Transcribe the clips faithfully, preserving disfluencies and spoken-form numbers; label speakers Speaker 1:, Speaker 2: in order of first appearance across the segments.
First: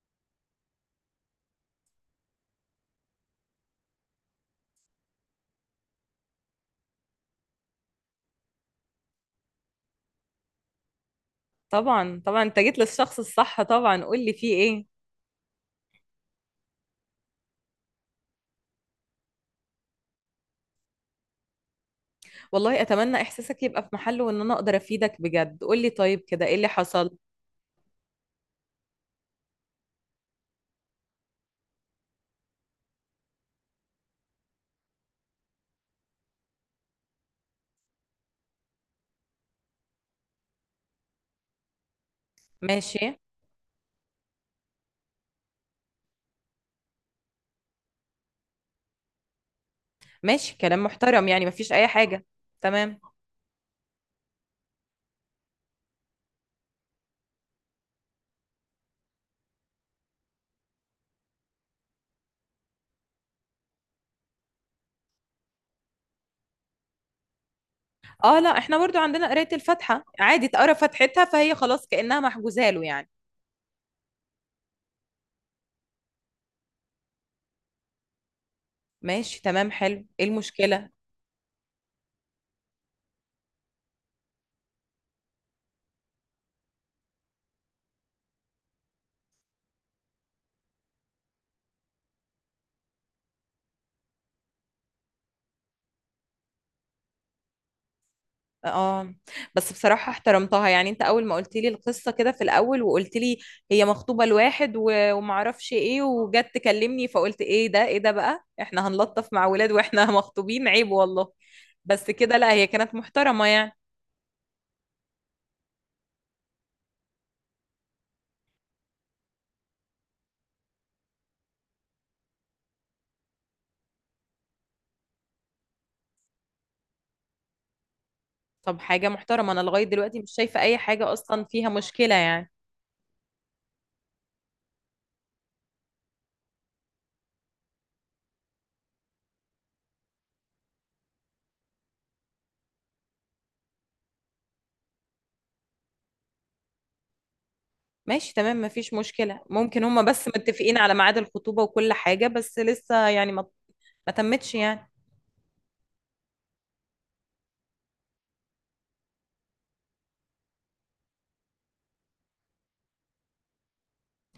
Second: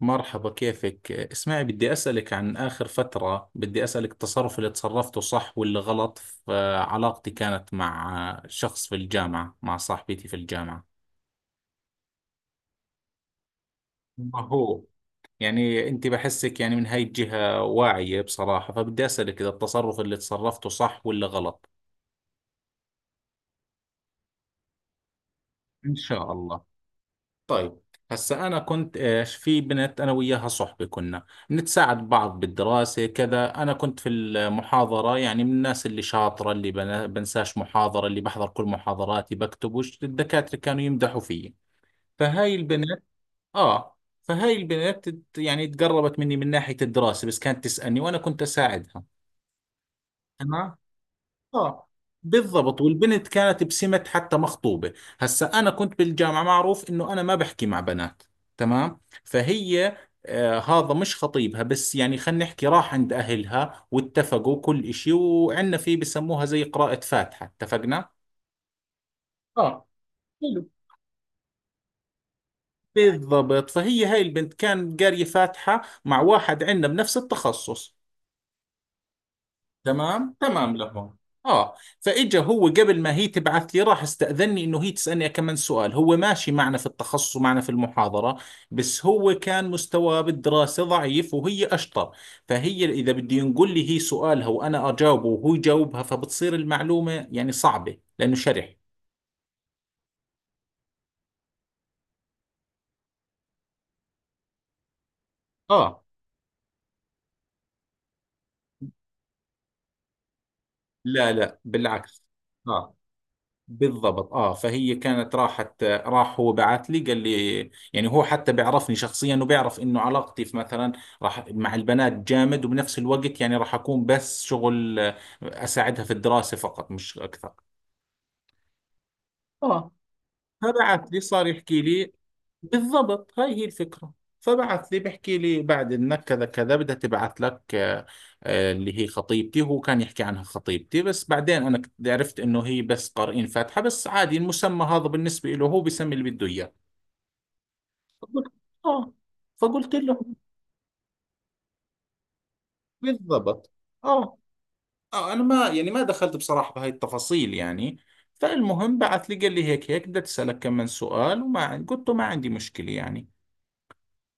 Speaker 1: مرحبا، كيفك؟ اسمعي، بدي أسألك عن آخر فترة، بدي أسألك التصرف اللي تصرفته صح واللي غلط. في علاقتي كانت مع شخص في الجامعة، مع صاحبتي في الجامعة.
Speaker 2: طبعا، طبعا انت جيت للشخص الصح. طبعا قول لي
Speaker 1: ما
Speaker 2: فيه
Speaker 1: هو
Speaker 2: ايه؟
Speaker 1: يعني أنت بحسك يعني من هاي الجهة واعية بصراحة، فبدي أسألك إذا التصرف اللي تصرفته صح ولا غلط.
Speaker 2: والله اتمنى احساسك يبقى في محله وان انا اقدر افيدك بجد. قول لي
Speaker 1: إن
Speaker 2: طيب،
Speaker 1: شاء
Speaker 2: كده ايه
Speaker 1: الله.
Speaker 2: اللي حصل؟
Speaker 1: طيب، هسا أنا كنت إيش في بنت، أنا وياها صحبة، كنا نتساعد بعض بالدراسة كذا. أنا كنت في المحاضرة يعني من الناس اللي شاطرة، اللي بنا- بنساش محاضرة، اللي بحضر كل محاضراتي، بكتب وش الدكاترة، كانوا يمدحوا فيي. فهاي البنت.
Speaker 2: ماشي.
Speaker 1: آه. فهاي البنت تت- يعني تقربت مني من ناحية الدراسة، بس كانت تسألني وأنا كنت أساعدها.
Speaker 2: ماشي
Speaker 1: تمام.
Speaker 2: كلام محترم، يعني مفيش
Speaker 1: اه،
Speaker 2: اي حاجة.
Speaker 1: بالضبط.
Speaker 2: تمام.
Speaker 1: والبنت كانت بسمة حتى مخطوبة. هسا أنا كنت بالجامعة معروف إنه أنا ما بحكي مع بنات. تمام، فهي آه هذا مش خطيبها، بس يعني خلينا نحكي، راح عند أهلها واتفقوا كل إشي، وعندنا في بسموها زي قراءة فاتحة، اتفقنا؟
Speaker 2: اه، لا احنا برضو عندنا قراية
Speaker 1: اه،
Speaker 2: الفاتحة، عادي،
Speaker 1: حلو،
Speaker 2: اتقرا فاتحتها فهي خلاص كأنها محجوزة له يعني.
Speaker 1: بالضبط. فهي هاي البنت كان قارية فاتحة مع واحد عندنا بنفس التخصص.
Speaker 2: ماشي تمام حلو، ايه
Speaker 1: تمام تمام
Speaker 2: المشكلة؟
Speaker 1: لهم. اه، فاجا هو قبل ما هي تبعث لي راح استأذني انه هي تسألني كمان سؤال. هو ماشي معنا في التخصص ومعنا في المحاضرة، بس هو كان مستواه بالدراسة ضعيف وهي اشطر. فهي اذا بده ينقل لي هي سؤالها وانا اجاوبه وهو يجاوبها، فبتصير المعلومة يعني صعبة لانه شرح.
Speaker 2: اه، بس بصراحة احترمتها يعني. انت اول ما قلت لي القصة كده في الاول وقلت لي هي مخطوبة لواحد و- ومعرفش ايه،
Speaker 1: اه،
Speaker 2: وجت تكلمني فقلت ايه ده، ايه ده، بقى احنا هنلطف مع ولاد واحنا مخطوبين، عيب
Speaker 1: لا
Speaker 2: والله.
Speaker 1: لا
Speaker 2: بس
Speaker 1: بالعكس.
Speaker 2: كده لا، هي كانت
Speaker 1: اه،
Speaker 2: محترمة يعني.
Speaker 1: بالضبط. اه، فهي كانت راحت راح هو بعث لي، قال لي يعني هو حتى بيعرفني شخصيا، وبيعرف انه علاقتي في مثلا راح مع البنات جامد، وبنفس الوقت يعني راح اكون بس شغل، آه، اساعدها في الدراسة فقط، مش اكثر.
Speaker 2: طب حاجة محترمة، انا لغاية
Speaker 1: اه،
Speaker 2: دلوقتي مش شايفة اي
Speaker 1: فبعث
Speaker 2: حاجة
Speaker 1: لي
Speaker 2: اصلا
Speaker 1: صار
Speaker 2: فيها
Speaker 1: يحكي لي.
Speaker 2: مشكلة يعني.
Speaker 1: بالضبط، هاي هي الفكرة. فبعث لي بحكي لي بعد انك كذا كذا بدها تبعث لك، آه، آه، اللي هي خطيبتي. هو كان يحكي عنها خطيبتي، بس بعدين انا كنت عرفت انه هي بس قارئين فاتحة، بس عادي المسمى هذا بالنسبة له، هو بيسمي اللي بده اياه.
Speaker 2: ماشي
Speaker 1: فقلت
Speaker 2: تمام مفيش
Speaker 1: اه
Speaker 2: مشكلة، ممكن
Speaker 1: فقلت
Speaker 2: هما
Speaker 1: له.
Speaker 2: بس متفقين على ميعاد الخطوبة وكل حاجة، بس لسه يعني ما
Speaker 1: بالضبط.
Speaker 2: ما
Speaker 1: اه،
Speaker 2: تمتش يعني.
Speaker 1: اه انا ما يعني ما دخلت بصراحة بهاي التفاصيل يعني. فالمهم بعث لي قال لي هيك هيك بدي اسالك كم من سؤال، وما عن- قلت له ما عندي مشكلة يعني.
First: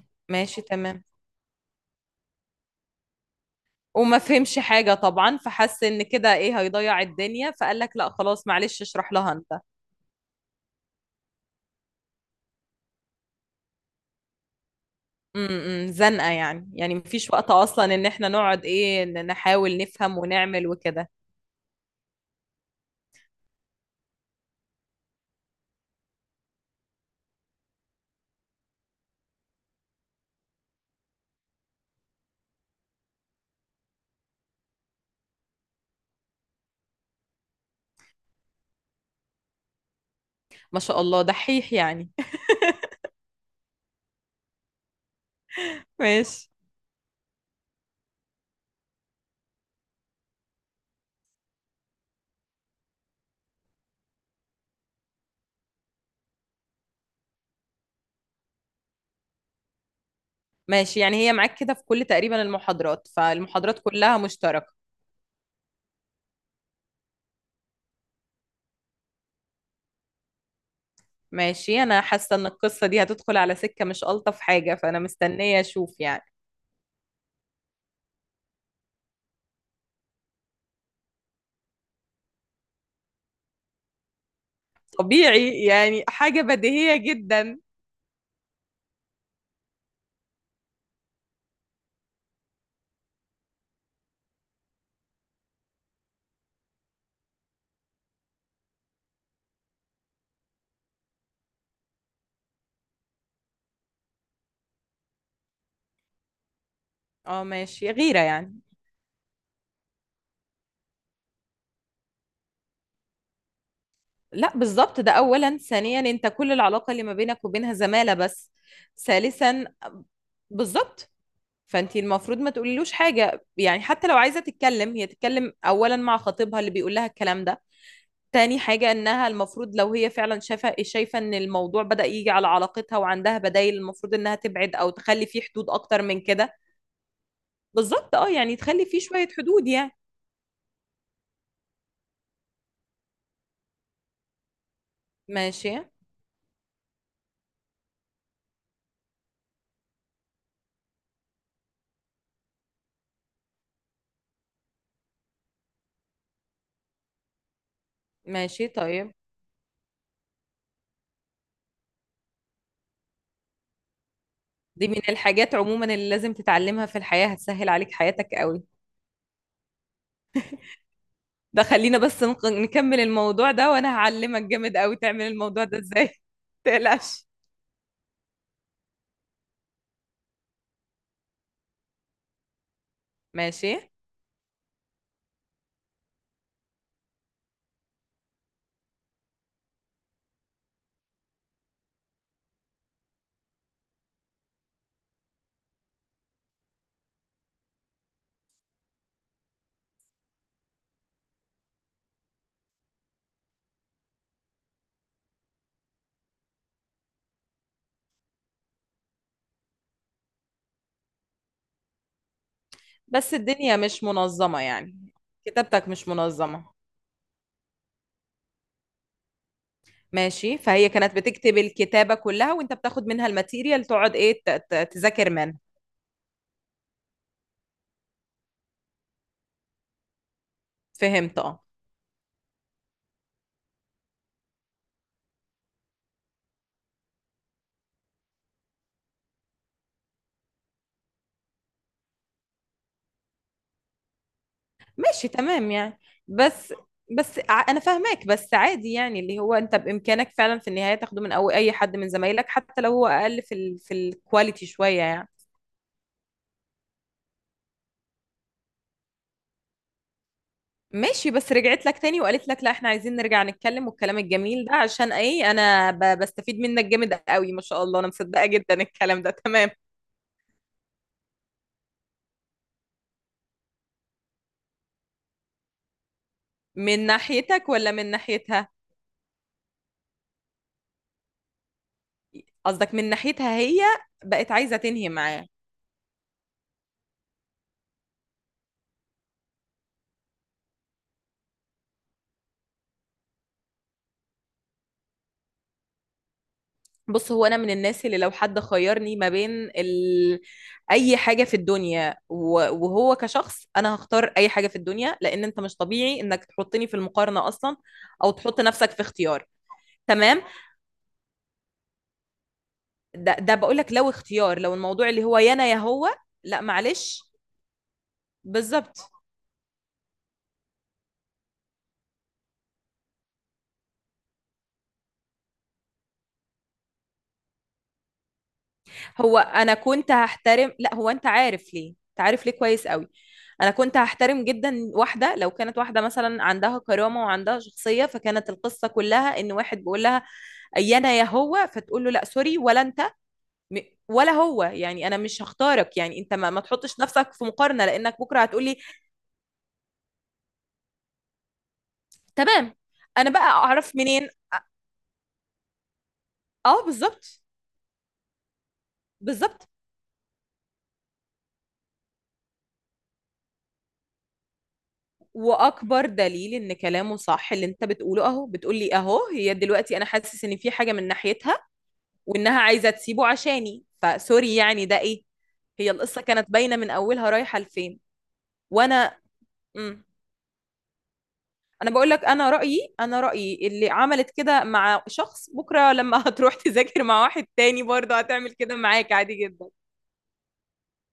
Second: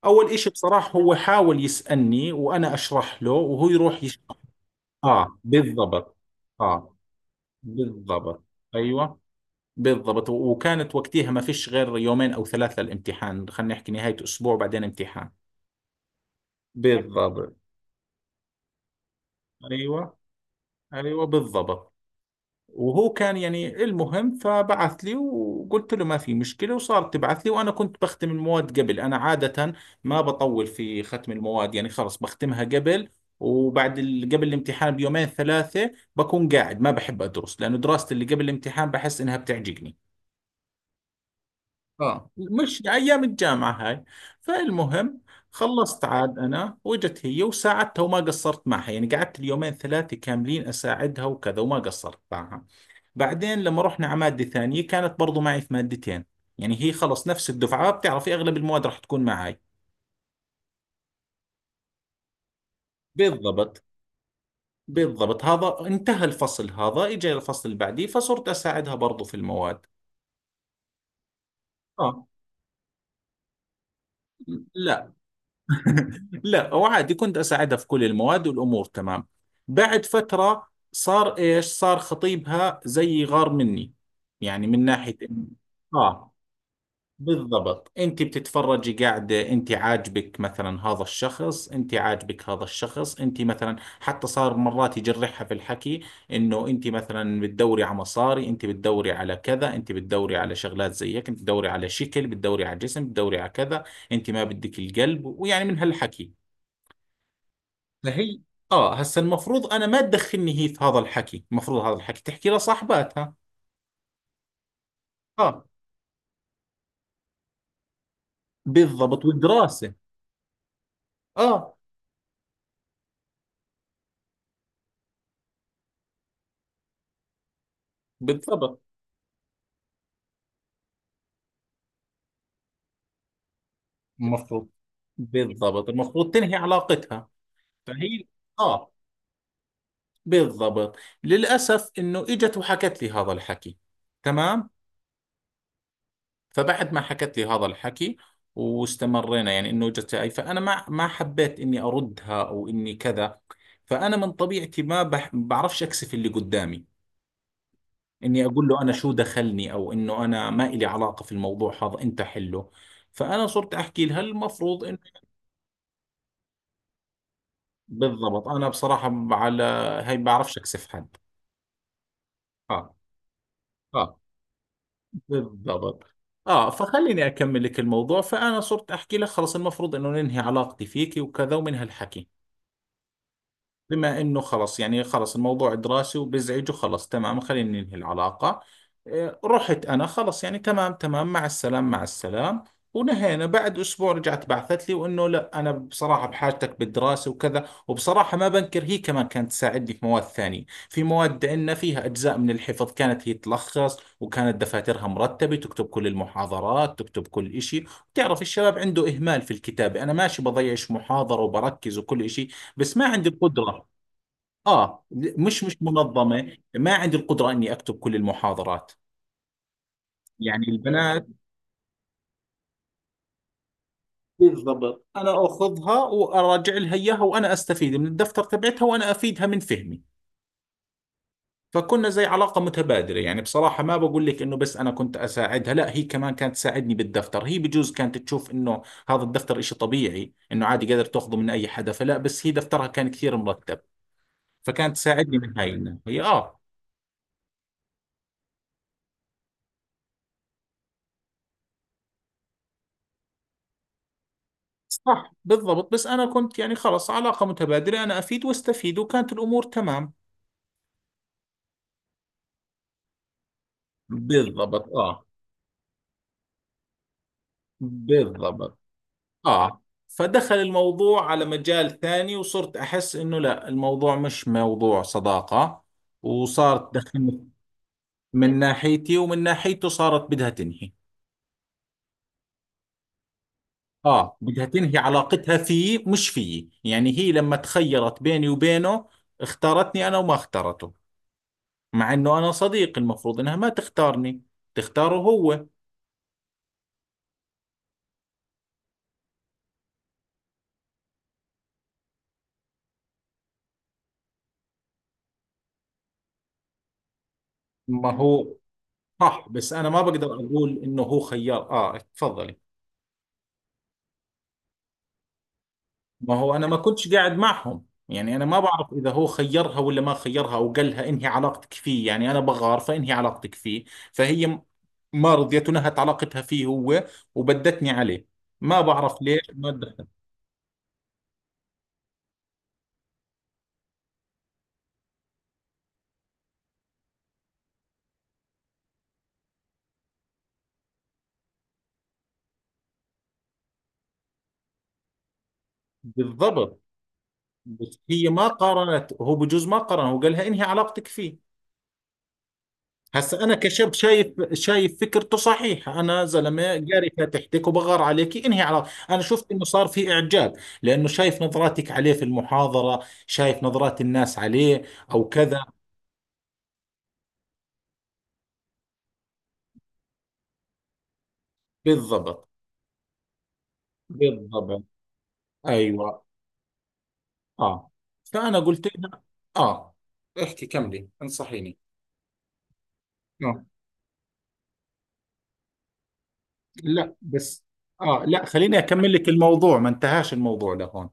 Speaker 1: اول اشي
Speaker 2: ماشي
Speaker 1: بصراحة
Speaker 2: تمام،
Speaker 1: هو حاول يسألني وانا اشرح له وهو يروح
Speaker 2: وما
Speaker 1: يشرح.
Speaker 2: فهمش حاجة
Speaker 1: اه،
Speaker 2: طبعا، فحس ان
Speaker 1: بالضبط.
Speaker 2: كده ايه
Speaker 1: اه،
Speaker 2: هيضيع الدنيا، فقال لك لا
Speaker 1: بالضبط،
Speaker 2: خلاص معلش اشرح
Speaker 1: ايوه،
Speaker 2: لها انت.
Speaker 1: بالضبط. و- وكانت وقتها ما فيش غير يومين او ثلاثة الامتحان، خلينا نحكي نهاية اسبوع بعدين امتحان.
Speaker 2: امم زنقة يعني، يعني مفيش وقت
Speaker 1: بالضبط،
Speaker 2: اصلا ان احنا نقعد ايه، ن- نحاول
Speaker 1: ايوه،
Speaker 2: نفهم ونعمل وكده.
Speaker 1: ايوه، بالضبط. وهو كان يعني المهم فبعث لي، وقلت له ما في مشكلة، وصارت تبعث لي، وأنا كنت بختم المواد قبل. أنا عادة ما بطول في ختم المواد، يعني خلص بختمها قبل. وبعد ال... قبل الامتحان بيومين ثلاثة بكون قاعد ما بحب أدرس، لأنه دراستي اللي قبل الامتحان بحس إنها بتعجقني.
Speaker 2: ما شاء الله، دحيح يعني.
Speaker 1: اه، مش أيام الجامعة هاي. فالمهم خلصت عاد
Speaker 2: ماشي.
Speaker 1: أنا، وجت هي وساعدتها وما قصرت معها، يعني قعدت اليومين ثلاثة كاملين أساعدها وكذا وما قصرت معها. بعدين لما رحنا على مادة ثانية كانت برضو معي في مادتين، يعني هي خلص نفس الدفعة، بتعرفي أغلب المواد راح تكون معي.
Speaker 2: ماشي يعني، هي معاك كده في كل تقريبا المحاضرات، فالمحاضرات
Speaker 1: بالضبط،
Speaker 2: كلها مشتركة.
Speaker 1: بالضبط. هذا انتهى الفصل، هذا إجا الفصل اللي بعديه فصرت أساعدها برضو في المواد.
Speaker 2: ماشي، انا
Speaker 1: آه،
Speaker 2: حاسة ان القصة دي هتدخل على سكة مش ألطف حاجة، فانا
Speaker 1: لا،
Speaker 2: مستنية اشوف يعني.
Speaker 1: لا، وعادي كنت أساعدها في كل المواد، والأمور تمام. بعد فترة صار إيش، صار خطيبها زي غار مني، يعني من ناحية إنه-
Speaker 2: طبيعي يعني،
Speaker 1: آه،
Speaker 2: حاجة بديهية جدا.
Speaker 1: بالضبط. انت بتتفرجي قاعده، انت عاجبك مثلا هذا الشخص، انت عاجبك هذا الشخص، انت مثلا حتى صار مرات يجرحها في الحكي، انه انت مثلا بتدوري على مصاري، انت بتدوري على كذا، انت بتدوري على شغلات زي هيك، انت بتدوري على شكل، بتدوري على جسم، بتدوري على كذا، انت ما بدك القلب، ويعني من هالحكي.
Speaker 2: اه ماشي، غيرة
Speaker 1: فهي
Speaker 2: يعني.
Speaker 1: اه، هسا المفروض انا ما تدخلني هي في هذا الحكي، المفروض هذا الحكي تحكي لصاحباتها.
Speaker 2: لا بالظبط، ده اولا.
Speaker 1: اه،
Speaker 2: ثانيا انت كل العلاقه اللي ما بينك وبينها زماله بس.
Speaker 1: بالضبط،
Speaker 2: ثالثا.
Speaker 1: والدراسه.
Speaker 2: بالظبط.
Speaker 1: اه،
Speaker 2: فانت المفروض ما تقوليلوش حاجه، يعني حتى لو عايزه تتكلم، هي تتكلم اولا مع خطيبها اللي بيقول لها الكلام ده. تاني
Speaker 1: بالضبط
Speaker 2: حاجه انها المفروض لو هي فعلا شايفه، شايفه ان الموضوع بدأ يجي على علاقتها وعندها بدايل، المفروض انها
Speaker 1: المفروض،
Speaker 2: تبعد او تخلي فيه حدود
Speaker 1: بالضبط
Speaker 2: اكتر من
Speaker 1: المفروض
Speaker 2: كده.
Speaker 1: تنهي علاقتها.
Speaker 2: بالظبط
Speaker 1: فهي
Speaker 2: اه، يعني تخلي
Speaker 1: اه،
Speaker 2: فيه شويه حدود يعني.
Speaker 1: بالضبط. للأسف انه اجت وحكت لي هذا الحكي. تمام.
Speaker 2: ماشي.
Speaker 1: فبعد ما حكت لي هذا الحكي، واستمرينا يعني انه اجت هاي، فانا ما ما حبيت اني اردها او اني كذا. فانا من طبيعتي ما بح- بعرفش اكسف اللي قدامي، اني اقول
Speaker 2: ماشي
Speaker 1: له انا شو
Speaker 2: طيب.
Speaker 1: دخلني، او انه انا ما إلي علاقة في الموضوع هذا انت حله. فانا صرت احكي لها المفروض.
Speaker 2: دي من الحاجات عموما اللي لازم تتعلمها في الحياه، هتسهل عليك حياتك
Speaker 1: بالضبط،
Speaker 2: قوي.
Speaker 1: انا بصراحه على هي ما بعرفش اكسف حد.
Speaker 2: ده خلينا بس نق-
Speaker 1: اه
Speaker 2: نكمل الموضوع ده، وانا
Speaker 1: اه
Speaker 2: هعلمك جامد قوي تعمل الموضوع ده
Speaker 1: بالضبط.
Speaker 2: ازاي
Speaker 1: اه، فخليني
Speaker 2: تقلقش.
Speaker 1: اكمل لك الموضوع. فانا صرت احكي لك خلص المفروض انه ننهي علاقتي فيكي وكذا ومن هالحكي.
Speaker 2: ماشي.
Speaker 1: بما انه خلص يعني خلص الموضوع دراسي وبزعج وخلص، تمام خلينا ننهي العلاقة. إيه، رحت انا، خلص يعني تمام تمام مع السلام مع السلام، ونهينا. بعد اسبوع رجعت بعثت لي، وانه لا انا بصراحة بحاجتك بالدراسة وكذا. وبصراحة ما بنكر هي كمان كانت تساعدني في مواد ثانية، في مواد عندنا فيها اجزاء من الحفظ، كانت هي تلخص، وكانت دفاترها مرتبة، تكتب كل المحاضرات، تكتب كل إشي. بتعرف الشباب عنده اهمال في الكتابة. انا ماشي بضيعش محاضرة وبركز وكل إشي، بس ما عندي
Speaker 2: بس الدنيا
Speaker 1: القدرة.
Speaker 2: مش منظمة
Speaker 1: اه،
Speaker 2: يعني.
Speaker 1: مش مش
Speaker 2: كتابتك مش
Speaker 1: منظمه،
Speaker 2: منظمة.
Speaker 1: ما عندي القدره اني اكتب كل المحاضرات.
Speaker 2: ماشي،
Speaker 1: يعني
Speaker 2: فهي كانت
Speaker 1: البنات.
Speaker 2: بتكتب الكتابة كلها، وانت بتاخد منها الماتيريال تقعد ايه ت- ت-
Speaker 1: بالضبط،
Speaker 2: تذاكر
Speaker 1: انا
Speaker 2: منها.
Speaker 1: اخذها واراجع لها اياها، وانا استفيد من الدفتر تبعتها وانا افيدها من فهمي.
Speaker 2: فهمت اه.
Speaker 1: فكنا زي علاقه متبادله يعني، بصراحه ما بقول لك انه بس انا كنت اساعدها، لا هي كمان كانت تساعدني بالدفتر. هي بجوز كانت تشوف انه هذا الدفتر إشي طبيعي انه عادي قادر تاخذه من اي حدا فلا، بس هي دفترها كان كثير مرتب، فكانت
Speaker 2: ماشي
Speaker 1: تساعدني من هاي
Speaker 2: تمام يعني.
Speaker 1: الناحيه. اه،
Speaker 2: بس. بس ع- انا فاهماك، بس عادي يعني اللي هو انت بامكانك فعلا في النهاية تاخده من أو اي حد من زمايلك، حتى لو هو اقل في ال في الكواليتي شوية يعني.
Speaker 1: صح، بالضبط. بس أنا كنت يعني خلص علاقة متبادلة، أنا أفيد واستفيد، وكانت الأمور تمام.
Speaker 2: ماشي، بس رجعت لك تاني وقالت لك لا احنا عايزين نرجع نتكلم، والكلام الجميل ده
Speaker 1: بالضبط،
Speaker 2: عشان
Speaker 1: اه،
Speaker 2: ايه؟ انا ب- بستفيد منك جامد قوي ما شاء الله. انا مصدقة جدا
Speaker 1: بالضبط.
Speaker 2: الكلام ده، تمام.
Speaker 1: آه، فدخل الموضوع على مجال ثاني، وصرت أحس إنه لا الموضوع مش موضوع صداقة، وصارت
Speaker 2: من
Speaker 1: تدخلني
Speaker 2: ناحيتك ولا من
Speaker 1: من
Speaker 2: ناحيتها؟
Speaker 1: ناحيتي ومن ناحيته، صارت بدها تنهي.
Speaker 2: قصدك من ناحيتها هي.
Speaker 1: آه،
Speaker 2: بقت
Speaker 1: بدها
Speaker 2: عايزة
Speaker 1: تنهي
Speaker 2: تنهي معاه.
Speaker 1: علاقتها فيه مش فيي، يعني هي لما تخيرت بيني وبينه اختارتني أنا وما اختارته. مع انه انا صديق، المفروض انها ما تختارني، تختاره هو.
Speaker 2: بص هو انا من الناس اللي لو حد خيرني ما بين ال... اي حاجة في الدنيا و... وهو كشخص، انا هختار اي حاجة في الدنيا، لان انت مش طبيعي انك تحطني في المقارنة اصلا،
Speaker 1: ما
Speaker 2: او
Speaker 1: هو
Speaker 2: تحط نفسك في اختيار.
Speaker 1: صح، بس انا ما بقدر
Speaker 2: تمام.
Speaker 1: اقول انه هو خيار. اه، تفضلي.
Speaker 2: ده ده بقول لك، لو اختيار، لو الموضوع اللي هو يا انا يا هو.
Speaker 1: ما هو
Speaker 2: لا
Speaker 1: انا ما كنتش
Speaker 2: معلش.
Speaker 1: قاعد معهم، يعني انا ما بعرف اذا
Speaker 2: بالظبط.
Speaker 1: هو خيرها ولا ما خيرها، او قال لها انهي علاقتك فيه يعني انا بغار فانهي علاقتك فيه. فهي م- ما رضيت ونهت علاقتها فيه هو، وبدتني عليه. ما بعرف
Speaker 2: هو
Speaker 1: ليش ما
Speaker 2: انا
Speaker 1: دخل.
Speaker 2: كنت هحترم، لا هو انت عارف ليه، انت عارف ليه كويس قوي. انا كنت هحترم جدا واحده، لو كانت واحده مثلا عندها كرامه وعندها شخصيه، فكانت القصه كلها ان واحد بيقول لها يا انا يا هو، فتقول له لا سوري ولا انت. م- ولا هو، يعني انا مش هختارك، يعني انت ما, ما
Speaker 1: بالضبط.
Speaker 2: تحطش نفسك في مقارنه،
Speaker 1: بس
Speaker 2: لانك
Speaker 1: هي
Speaker 2: بكره
Speaker 1: ما
Speaker 2: هتقولي.
Speaker 1: قارنت، هو بجوز ما قارن، هو قال لها انهي علاقتك فيه.
Speaker 2: تمام. انا بقى
Speaker 1: هسا انا كشاب
Speaker 2: اعرف منين.
Speaker 1: شايف، شايف فكرته صحيحه. انا زلمه
Speaker 2: اه
Speaker 1: قاري
Speaker 2: بالظبط.
Speaker 1: فاتحتك وبغار عليك، انهي على انا شفت انه
Speaker 2: بالظبط.
Speaker 1: صار في اعجاب، لانه شايف نظراتك عليه في المحاضره، شايف نظرات الناس عليه او كذا.
Speaker 2: واكبر دليل ان كلامه صح اللي انت بتقوله اهو، بتقولي اهو هي دلوقتي انا حاسس ان في حاجه من ناحيتها،
Speaker 1: بالضبط،
Speaker 2: وانها عايزه تسيبه عشاني، فسوري
Speaker 1: بالضبط،
Speaker 2: يعني ده ايه. هي القصه
Speaker 1: ايوه.
Speaker 2: كانت باينه من اولها رايحه
Speaker 1: اه،
Speaker 2: لفين.
Speaker 1: فانا قلت
Speaker 2: وانا.
Speaker 1: لها اه
Speaker 2: امم
Speaker 1: احكي كملي انصحيني.
Speaker 2: انا بقول لك، انا رايي، انا
Speaker 1: آه.
Speaker 2: رايي اللي عملت كده مع شخص بكره لما هتروح تذاكر
Speaker 1: لا
Speaker 2: مع واحد
Speaker 1: بس،
Speaker 2: تاني برضه
Speaker 1: اه لا
Speaker 2: هتعمل كده
Speaker 1: خليني اكمل
Speaker 2: معاك
Speaker 1: لك
Speaker 2: عادي جدا.
Speaker 1: الموضوع، ما انتهاش الموضوع لهون.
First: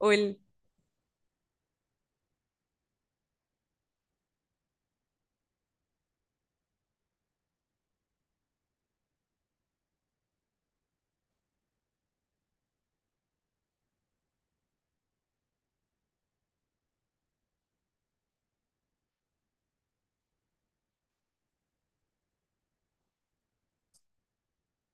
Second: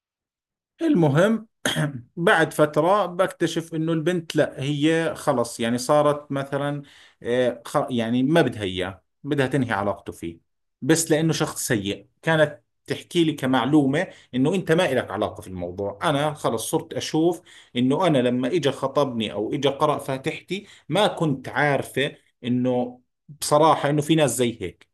Speaker 2: قول.
Speaker 1: المهم بعد فترة بكتشف انه البنت لا هي خلص يعني صارت مثلا، آه، خ- يعني ما بدها اياه، بدها تنهي علاقته فيه بس لانه شخص سيء. كانت تحكي لي كمعلومة انه انت ما إلك علاقة في الموضوع، انا خلص صرت اشوف انه انا لما اجى خطبني او اجى قرأ فاتحتي ما كنت عارفة انه بصراحة انه في ناس زي هيك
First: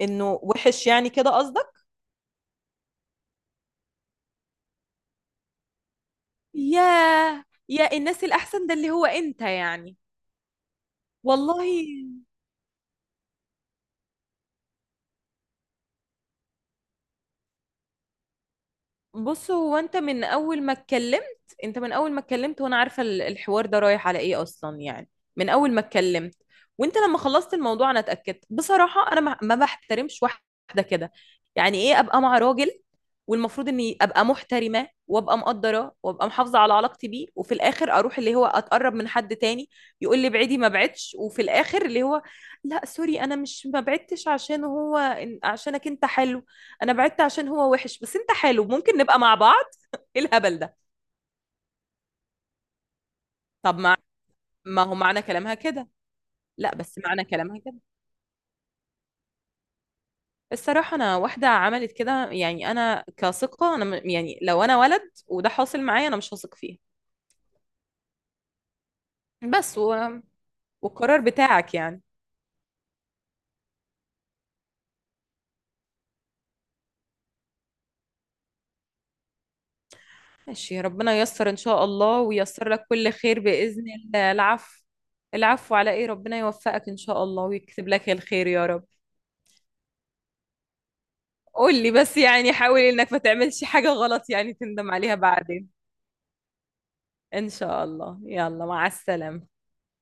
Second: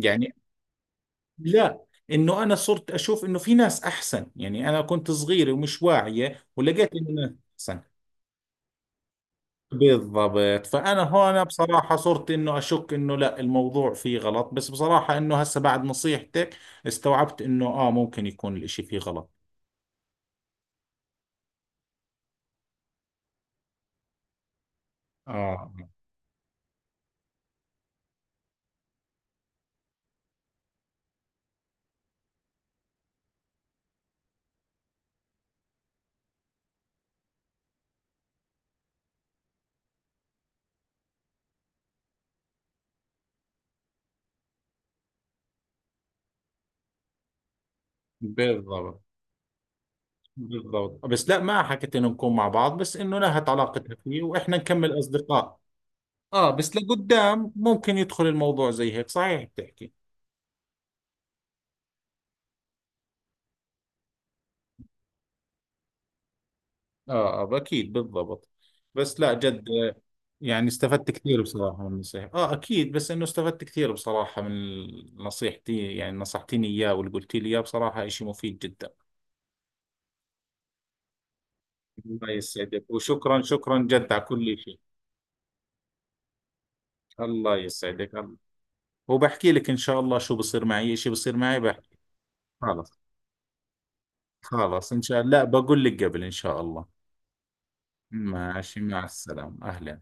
Speaker 2: انه وحش يعني كده قصدك؟
Speaker 1: لا، انه انا صرت اشوف انه في ناس احسن، يعني انا كنت صغيرة ومش واعية، ولقيت انه ناس
Speaker 2: ياه،
Speaker 1: احسن.
Speaker 2: يا الناس الاحسن ده اللي هو انت يعني.
Speaker 1: بالضبط. فانا هون
Speaker 2: والله.
Speaker 1: بصراحة صرت انه اشك انه لا الموضوع فيه غلط، بس بصراحة انه هسه بعد نصيحتك استوعبت انه اه ممكن يكون الاشي فيه غلط.
Speaker 2: بص، هو انت من اول ما اتكلمت، انت من اول ما اتكلمت وانا عارفه ال- الحوار ده رايح على ايه اصلا يعني. من
Speaker 1: اه،
Speaker 2: اول ما اتكلمت. وانت لما خلصت الموضوع انا اتاكدت بصراحه. انا ما ما بحترمش واحده كده. يعني ايه ابقى مع راجل، والمفروض اني ابقى محترمه وابقى مقدره وابقى محافظه على علاقتي بيه، وفي الاخر اروح اللي هو اتقرب من حد تاني، يقول لي ابعدي ما بعدش، وفي الاخر اللي هو لا سوري، انا مش ما بعدتش عشان هو، عشانك انت حلو، انا بعدت عشان هو وحش بس انت حلو، ممكن
Speaker 1: بالضبط،
Speaker 2: نبقى مع بعض. ايه الهبل ده.
Speaker 1: بالضبط. بس لا ما حكيت انه نكون مع بعض، بس انه نهت
Speaker 2: طب
Speaker 1: علاقتها
Speaker 2: ما.
Speaker 1: فيه واحنا
Speaker 2: ما هو
Speaker 1: نكمل
Speaker 2: معنى كلامها
Speaker 1: اصدقاء.
Speaker 2: كده.
Speaker 1: اه،
Speaker 2: لا
Speaker 1: بس
Speaker 2: بس معنى
Speaker 1: لقدام
Speaker 2: كلامها كده.
Speaker 1: ممكن يدخل الموضوع زي هيك، صحيح بتحكي.
Speaker 2: الصراحة أنا واحدة عملت كده، يعني أنا كثقة أنا م- يعني لو أنا ولد وده حاصل معايا أنا مش هثق فيه.
Speaker 1: اه، آه، اكيد، بالضبط. بس لا جد
Speaker 2: بس و...
Speaker 1: يعني استفدت
Speaker 2: والقرار
Speaker 1: كثير
Speaker 2: بتاعك
Speaker 1: بصراحة من
Speaker 2: يعني.
Speaker 1: النصيحة، اه اكيد. بس انه استفدت كثير بصراحة من نصيحتي يعني، نصحتيني اياه واللي قلتي لي اياه بصراحة اشي مفيد جدا.
Speaker 2: ماشي، ربنا ييسر إن شاء الله
Speaker 1: الله
Speaker 2: وييسر
Speaker 1: يسعدك،
Speaker 2: لك كل خير
Speaker 1: وشكرا شكرا
Speaker 2: بإذن
Speaker 1: جد على
Speaker 2: الله.
Speaker 1: كل شيء.
Speaker 2: العفو. العفو على إيه، ربنا يوفقك إن شاء الله
Speaker 1: الله
Speaker 2: ويكتب لك
Speaker 1: يسعدك، الله.
Speaker 2: الخير يا رب.
Speaker 1: وبحكي لك ان شاء الله شو بصير معي، اشي بصير معي
Speaker 2: قول لي
Speaker 1: بحكي.
Speaker 2: بس يعني، حاول
Speaker 1: خلاص
Speaker 2: إنك ما تعملش حاجة غلط يعني تندم
Speaker 1: خلاص ان
Speaker 2: عليها
Speaker 1: شاء الله، لا
Speaker 2: بعدين.
Speaker 1: بقول لك قبل ان شاء الله.
Speaker 2: إن شاء الله، يلا
Speaker 1: ماشي،
Speaker 2: مع
Speaker 1: مع
Speaker 2: السلامة.
Speaker 1: السلامة، اهلا.